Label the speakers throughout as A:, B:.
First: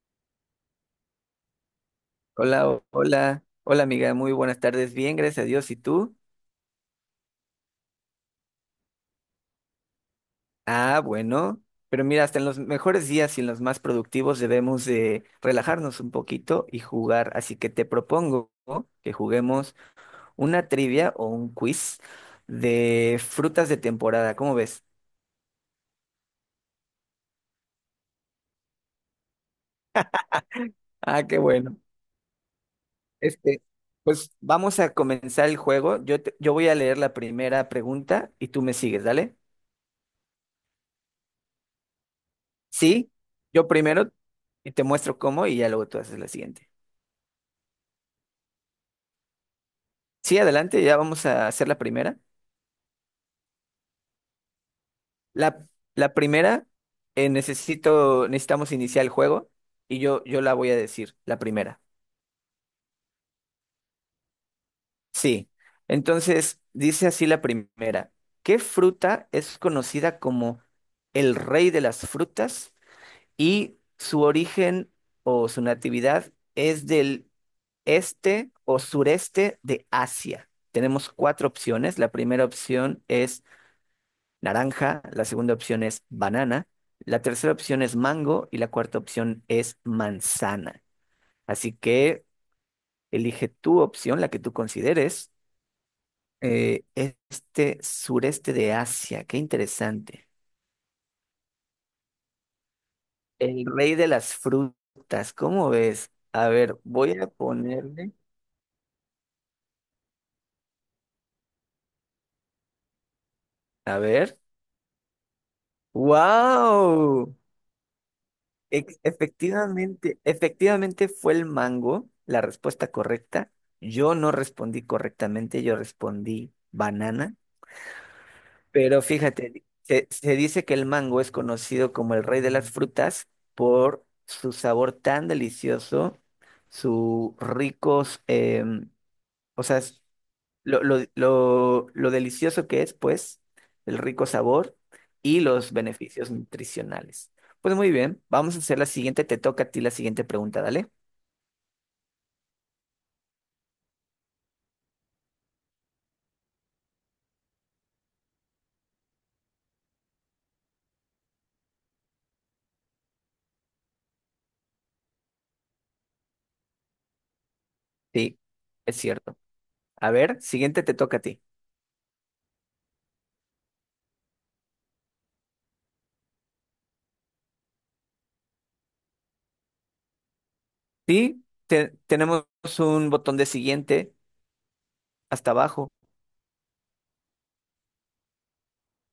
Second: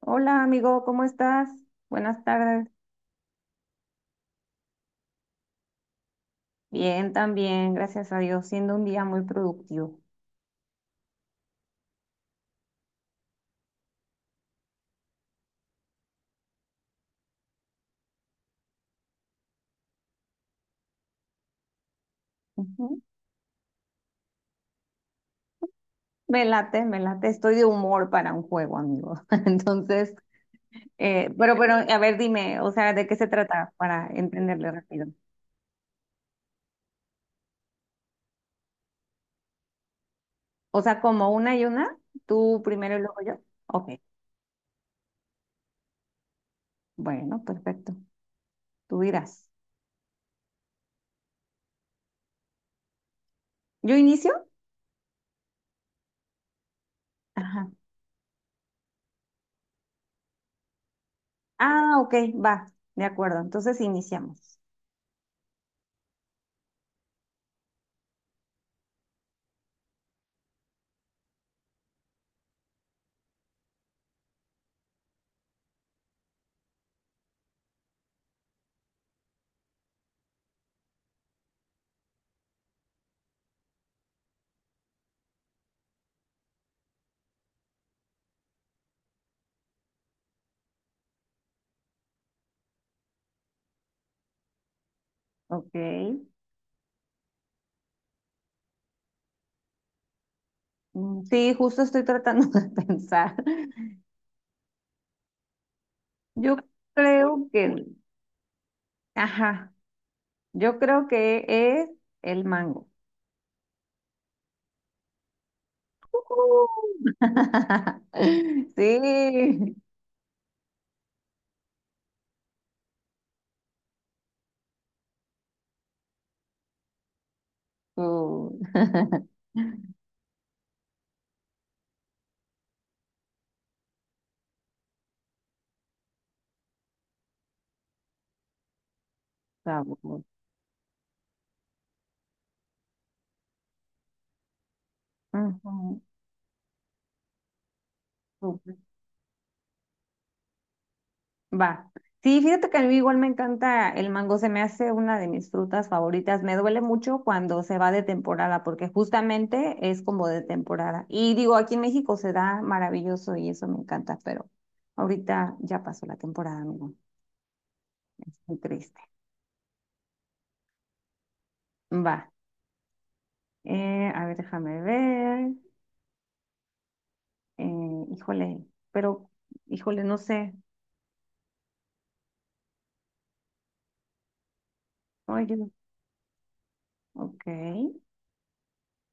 A: Hola amigo, ¿cómo estás? Buenas
B: Hola,
A: tardes.
B: hola, amiga, muy buenas tardes, bien, gracias a Dios, ¿y tú?
A: Bien, también, gracias a Dios, siendo un día muy productivo.
B: Ah, bueno, pero mira, hasta en los mejores días y en los más productivos debemos de relajarnos un poquito y jugar, así que te propongo que juguemos una trivia o un quiz
A: Ujú.
B: de frutas de temporada, ¿cómo ves?
A: Me late, estoy de humor para un juego, amigo. Entonces,
B: Ah, qué bueno.
A: a ver, dime, o sea, ¿de qué se
B: Este,
A: trata para
B: pues
A: entenderle
B: vamos a
A: rápido?
B: comenzar el juego, yo voy a leer la primera pregunta y tú me sigues, ¿dale?
A: O sea, como una y una, tú primero y
B: Sí,
A: luego yo.
B: yo
A: Ok,
B: primero y te muestro cómo y ya luego tú haces la siguiente.
A: bueno, perfecto, tú dirás.
B: Sí, adelante, ya vamos a hacer la primera.
A: ¿Yo inicio?
B: La, la primera,
A: Ajá.
B: necesitamos iniciar el juego y yo la voy a decir, la primera.
A: Ah, ok, va, de acuerdo, entonces iniciamos.
B: Sí, entonces dice así la primera. ¿Qué fruta es conocida como el rey de las frutas y su origen o su natividad es del este o sureste de Asia? Tenemos cuatro opciones. La primera opción es naranja, la segunda opción es banana, la tercera opción es mango y la cuarta opción es manzana. Así que elige tu opción, la que tú consideres.
A: Ok.
B: Este sureste de Asia, qué interesante.
A: Mm, sí, justo estoy tratando de pensar.
B: El rey de las frutas, ¿cómo ves? A
A: Yo
B: ver, voy a
A: creo que,
B: ponerle.
A: ajá, yo creo que es el mango.
B: A ver. ¡Wow!
A: Sí,
B: Efectivamente, efectivamente fue el mango la respuesta correcta. Yo no respondí correctamente, yo respondí banana.
A: su
B: Pero fíjate, se dice que el mango es conocido como el rey de las frutas por su sabor tan delicioso, su ricos, o sea,
A: sabor.
B: lo delicioso que es, pues, el rico sabor y los
A: Ujú,
B: beneficios nutricionales. Pues muy bien, vamos a
A: súper.
B: hacer la siguiente, te toca a ti la siguiente pregunta, dale.
A: Va. Sí, fíjate que a mí igual me encanta el mango, se me hace una de mis frutas favoritas. Me duele mucho cuando se va de temporada, porque justamente es como de temporada. Y digo, aquí en México se da maravilloso y eso me encanta, pero ahorita ya pasó la temporada, amigo. Es
B: Sí,
A: muy
B: es
A: triste.
B: cierto. A ver, siguiente te toca a ti.
A: Va. A ver, déjame ver. Eh, híjole, pero, Híjole, no sé.
B: Sí, tenemos un botón de siguiente hasta
A: Oye,
B: abajo,
A: ok.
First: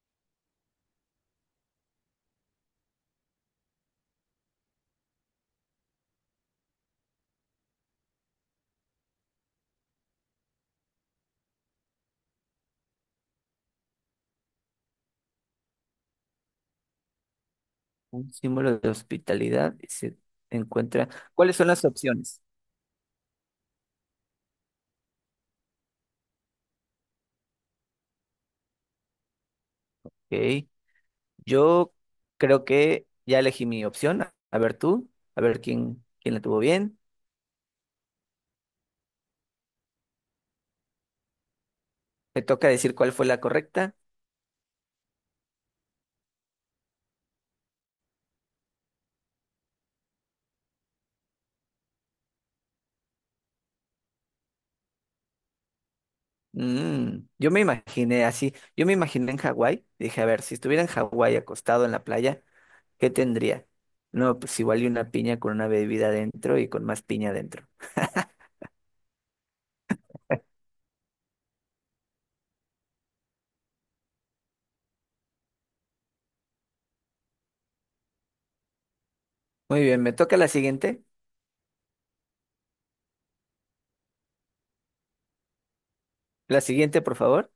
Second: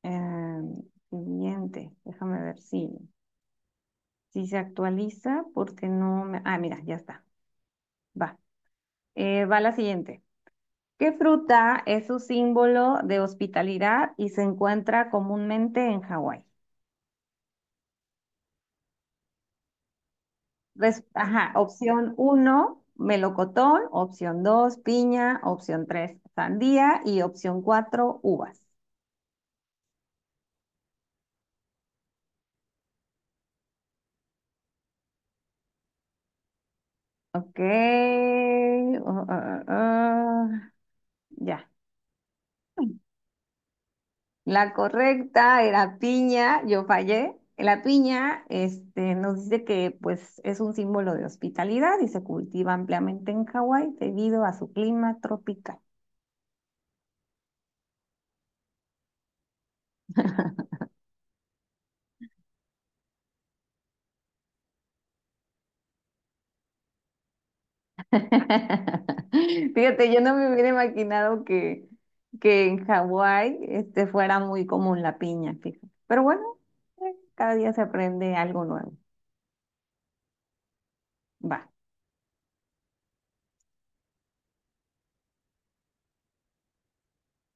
A: Em, Siguiente, déjame ver si, si se actualiza porque no me... Ah, mira, ya está. Va. Va la siguiente. ¿Qué fruta es su símbolo de hospitalidad y se encuentra comúnmente en Hawái?
B: un símbolo de hospitalidad y se encuentra.
A: Ajá,
B: ¿Cuáles son las
A: opción
B: opciones?
A: uno melocotón, opción 2 piña, opción 3 sandía y opción 4 uvas.
B: Ok, yo creo que ya elegí mi opción. A ver tú, a ver quién la tuvo bien.
A: Ok. Ya.
B: Me toca decir cuál fue la correcta.
A: La correcta era piña, yo fallé. La piña, este, nos dice que pues es un símbolo de hospitalidad y se cultiva ampliamente en Hawái debido a su clima tropical.
B: Mm, yo me imaginé así, yo me imaginé en Hawái, dije, a ver, si estuviera en Hawái acostado en la playa, ¿qué tendría? No, pues igual y una piña con una bebida adentro y con más piña adentro.
A: Fíjate, yo no me hubiera imaginado que en Hawái este, fuera muy común la piña, fíjate. Pero bueno, cada día se aprende algo nuevo.
B: Muy bien, me toca la siguiente.
A: Va.
B: La siguiente, por favor.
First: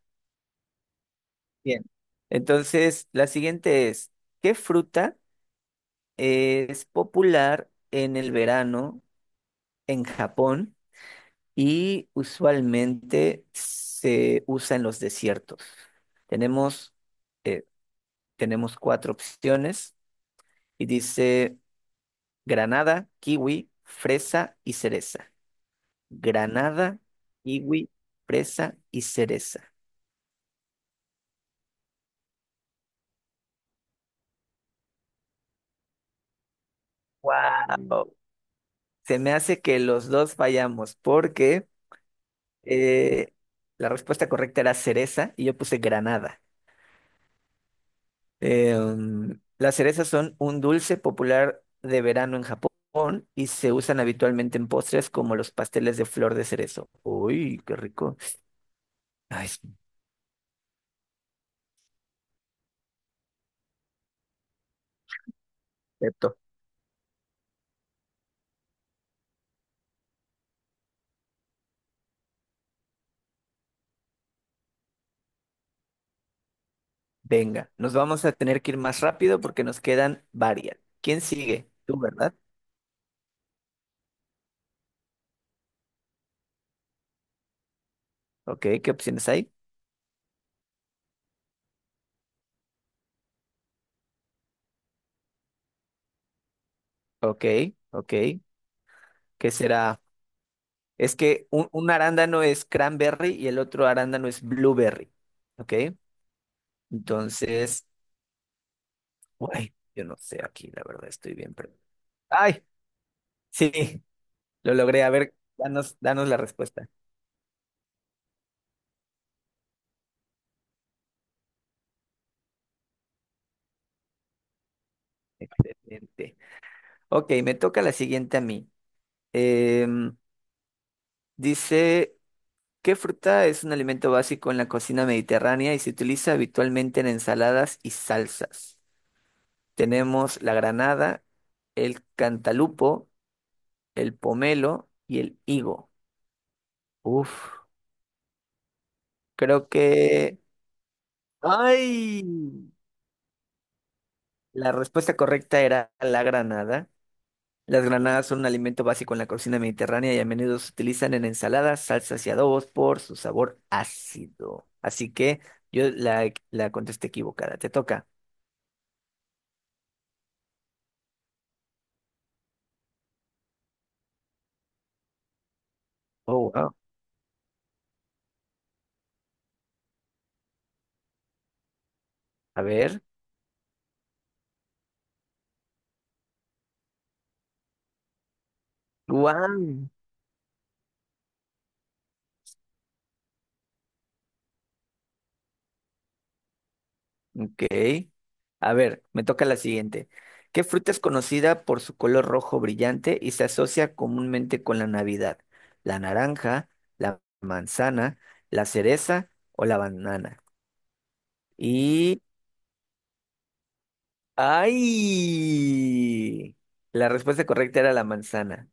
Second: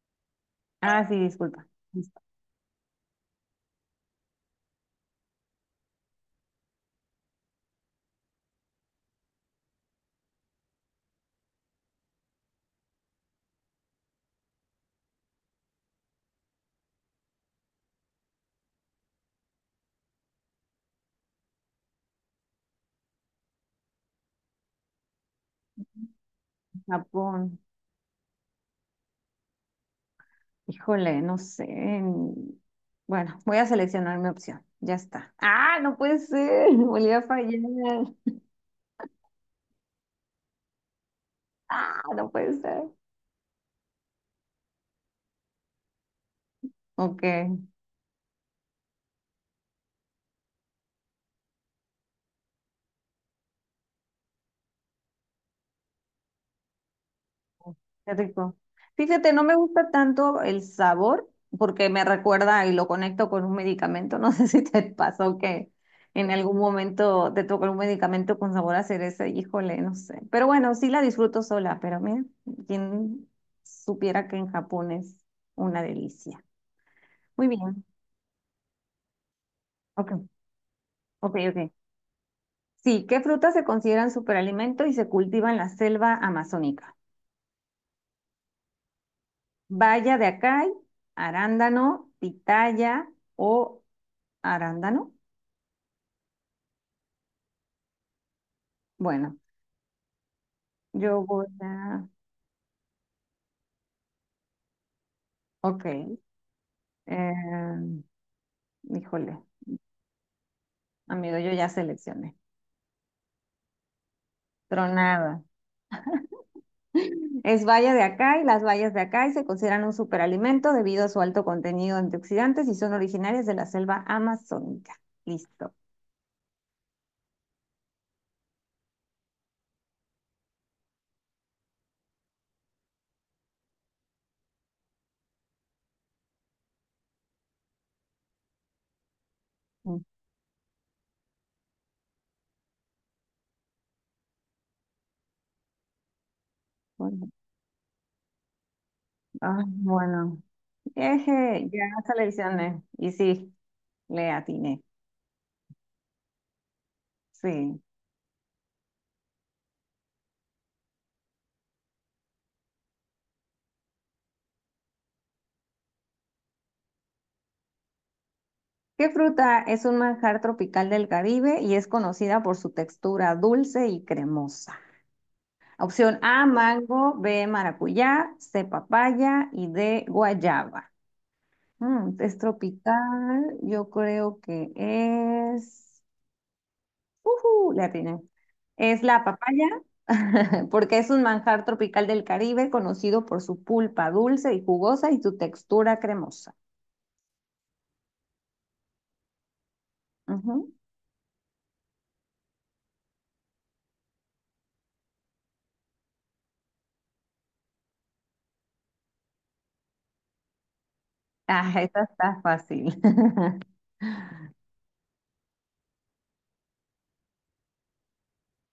A: Ah, sí, disculpa.
B: Bien.
A: Listo.
B: Entonces, la siguiente es, ¿qué fruta es popular en el verano en Japón? Y usualmente se usa en los desiertos. Tenemos, eh, tenemos cuatro opciones y dice granada, kiwi, fresa y cereza. Granada,
A: Japón.
B: kiwi, fresa y cereza.
A: Híjole, no sé. En- Bueno, voy a seleccionar mi opción. Ya está. Ah, no puede ser. Volví a fallar.
B: ¡Wow! Se me hace que los dos fallamos porque
A: Ah, no puede ser.
B: eh, la respuesta correcta era cereza y yo puse granada.
A: Ok.
B: Las cerezas son un dulce popular de verano en Japón y se usan habitualmente en postres como los pasteles de flor de cerezo. Uy, qué
A: Qué
B: rico.
A: rico. Fíjate, no
B: Ay,
A: me
B: sí,
A: gusta tanto el sabor porque me recuerda y lo conecto con un medicamento. No sé si te pasó que en
B: perfecto.
A: algún momento te tocó un medicamento con sabor a cereza, híjole, no sé. Pero bueno, sí la disfruto sola, pero mira, quien supiera que en Japón es una delicia. Muy
B: Venga,
A: bien.
B: nos vamos a tener que ir más rápido porque nos
A: Ok,
B: quedan varias. ¿Quién
A: ok,
B: sigue?
A: ok.
B: Tú, ¿verdad?
A: Sí, ¿qué frutas se consideran superalimento y se cultiva en la selva amazónica?
B: Ok, ¿qué opciones hay?
A: Baya de acai, arándano, pitaya o arándano.
B: Ok, ok.
A: Bueno,
B: ¿Qué será? Es
A: yo voy
B: que un
A: a...
B: arándano es cranberry y el otro arándano es blueberry. Ok,
A: Ok.
B: entonces,
A: em, híjole,
B: uy, yo no sé aquí, la verdad, estoy
A: amigo, yo
B: bien
A: ya
B: perdido.
A: seleccioné.
B: ¡Ay! Sí, lo logré. A ver,
A: Tronada.
B: danos la respuesta.
A: Es baya de acai. Las bayas de acai se consideran un superalimento debido a su alto contenido de antioxidantes y son originarias de la selva amazónica. Listo.
B: Excelente. Ok, me toca la siguiente a mí. Em, dice, ¿qué fruta es un alimento básico en la cocina mediterránea y se utiliza habitualmente en ensaladas y salsas? Tenemos la granada, el cantalupo, el pomelo y el higo.
A: Bueno,
B: Uf,
A: ah,
B: creo
A: bueno.
B: que...
A: Eje, ya
B: ¡Ay!
A: seleccioné. Y sí, le
B: La
A: atiné.
B: respuesta correcta era la granada.
A: Sí.
B: Las granadas son un alimento básico en la cocina mediterránea y a menudo se utilizan en ensaladas, salsas y adobos por su sabor ácido. Así que yo la contesté equivocada. Te toca.
A: ¿Qué fruta es un manjar tropical del Caribe y es conocida por su textura dulce y cremosa? Opción A,
B: Oh, wow.
A: mango, B, maracuyá, C, papaya y D, guayaba. Mm, es
B: A ver.
A: tropical, yo creo que es... ¡Ujú! Le atiné. Es la
B: Guau.
A: papaya, porque es un manjar tropical del Caribe conocido por su pulpa dulce y jugosa y su textura cremosa.
B: Ok. A ver, me toca la siguiente. ¿Qué
A: Ujú.
B: fruta es conocida por su color rojo brillante y se asocia comúnmente con la Navidad? ¿La naranja, la manzana, la cereza o la banana?
A: Ah, esa
B: Y
A: está fácil.
B: ¡ay! La respuesta correcta era la manzana.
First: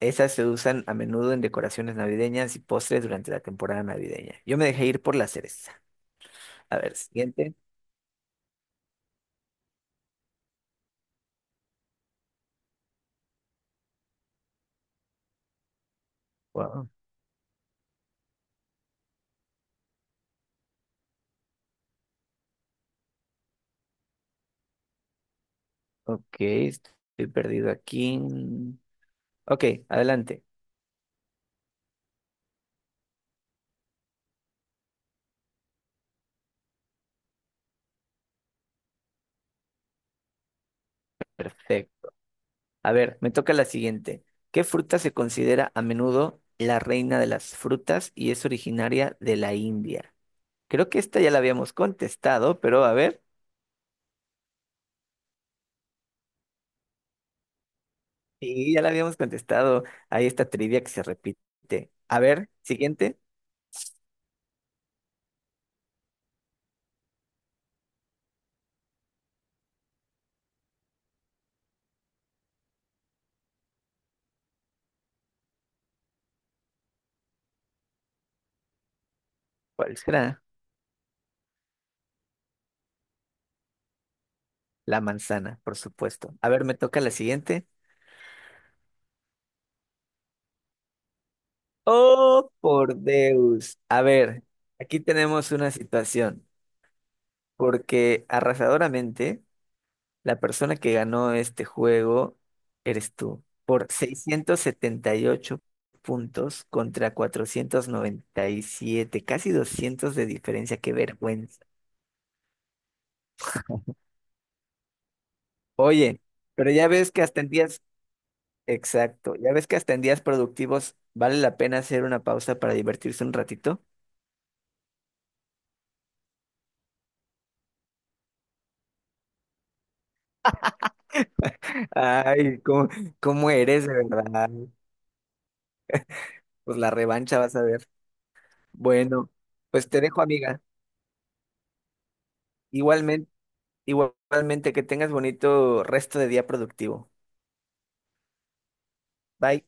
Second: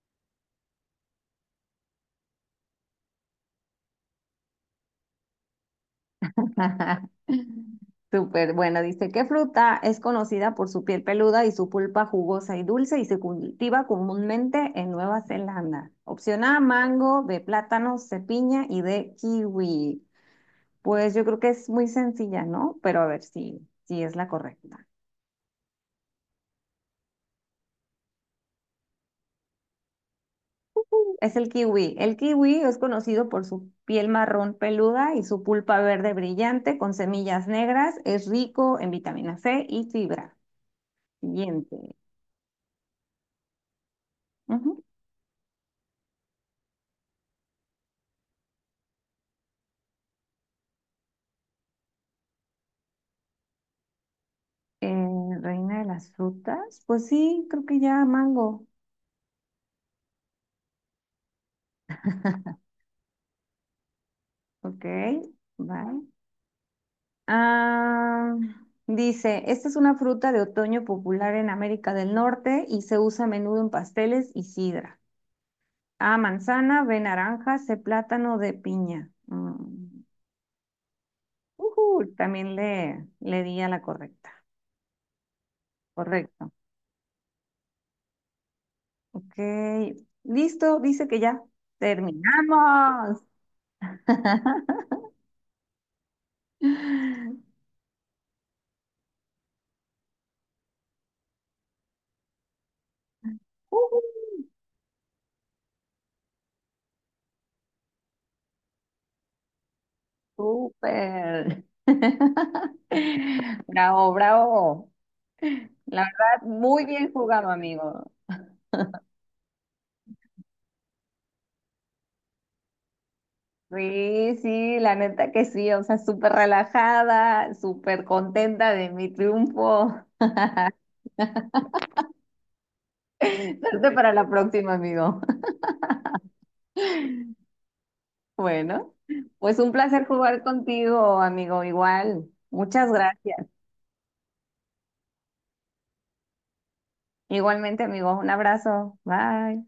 B: Esas se usan a menudo en decoraciones navideñas y postres durante la temporada navideña. Yo me dejé ir por la cereza. A ver, siguiente.
A: Súper, bueno, dice, ¿qué fruta es conocida por su piel peluda y su pulpa jugosa y dulce y se cultiva comúnmente en Nueva Zelanda? Opción A,
B: Wow.
A: mango, B, plátano, C, piña y D, kiwi. Pues yo creo que es muy sencilla, ¿no? Pero a ver si, si es la correcta.
B: Ok, estoy perdido aquí. Ok, adelante.
A: Es el kiwi. El kiwi es conocido por su piel marrón peluda y su pulpa verde brillante con semillas negras. Es rico en vitamina C y fibra. Siguiente.
B: Perfecto. A ver, me toca la siguiente. ¿Qué fruta se considera a menudo la reina de las frutas y es originaria de la India? Creo que esta ya la habíamos contestado, pero a ver.
A: Eh, Reina de las frutas, pues sí, creo que ya mango.
B: Sí, ya la habíamos contestado. Hay esta trivia que se repite. A ver, siguiente.
A: Ok, vale. Ah, dice, esta es una fruta de otoño popular en América del Norte y se usa a menudo en pasteles y sidra. A, manzana, B, naranja, C, plátano, D, piña.
B: ¿Cuál
A: Mm,
B: será?
A: ujú, también le di a la correcta.
B: La manzana, por supuesto. A
A: Correcto.
B: ver, me toca la siguiente.
A: Ok, listo, dice que ya
B: Oh, por
A: terminamos.
B: Deus. A ver, aquí tenemos una situación, porque arrasadoramente la persona que ganó este juego eres tú, por
A: Ujú.
B: 678 puntos contra 497, casi 200 de diferencia. Qué
A: Súper.
B: vergüenza.
A: Bravo, bravo. La
B: Oye.
A: verdad,
B: Pero
A: muy
B: ya
A: bien
B: ves que hasta en
A: jugado,
B: días
A: amigo.
B: Exacto. Ya ves que hasta en días productivos vale la pena hacer una pausa para divertirse un ratito.
A: Sí, sí, la neta que sí. O sea, súper relajada, súper contenta de mi triunfo.
B: Ay, cómo eres
A: Suerte
B: de
A: para la
B: verdad?
A: próxima, amigo.
B: Pues la revancha vas a ver.
A: Bueno,
B: Bueno,
A: pues un
B: pues te
A: placer
B: dejo,
A: jugar
B: amiga.
A: contigo, amigo. Igual. Muchas
B: Igualmente,
A: gracias.
B: igualmente que tengas bonito resto de día productivo.
A: Igualmente, amigo. Un abrazo.
B: Bye.
A: Bye.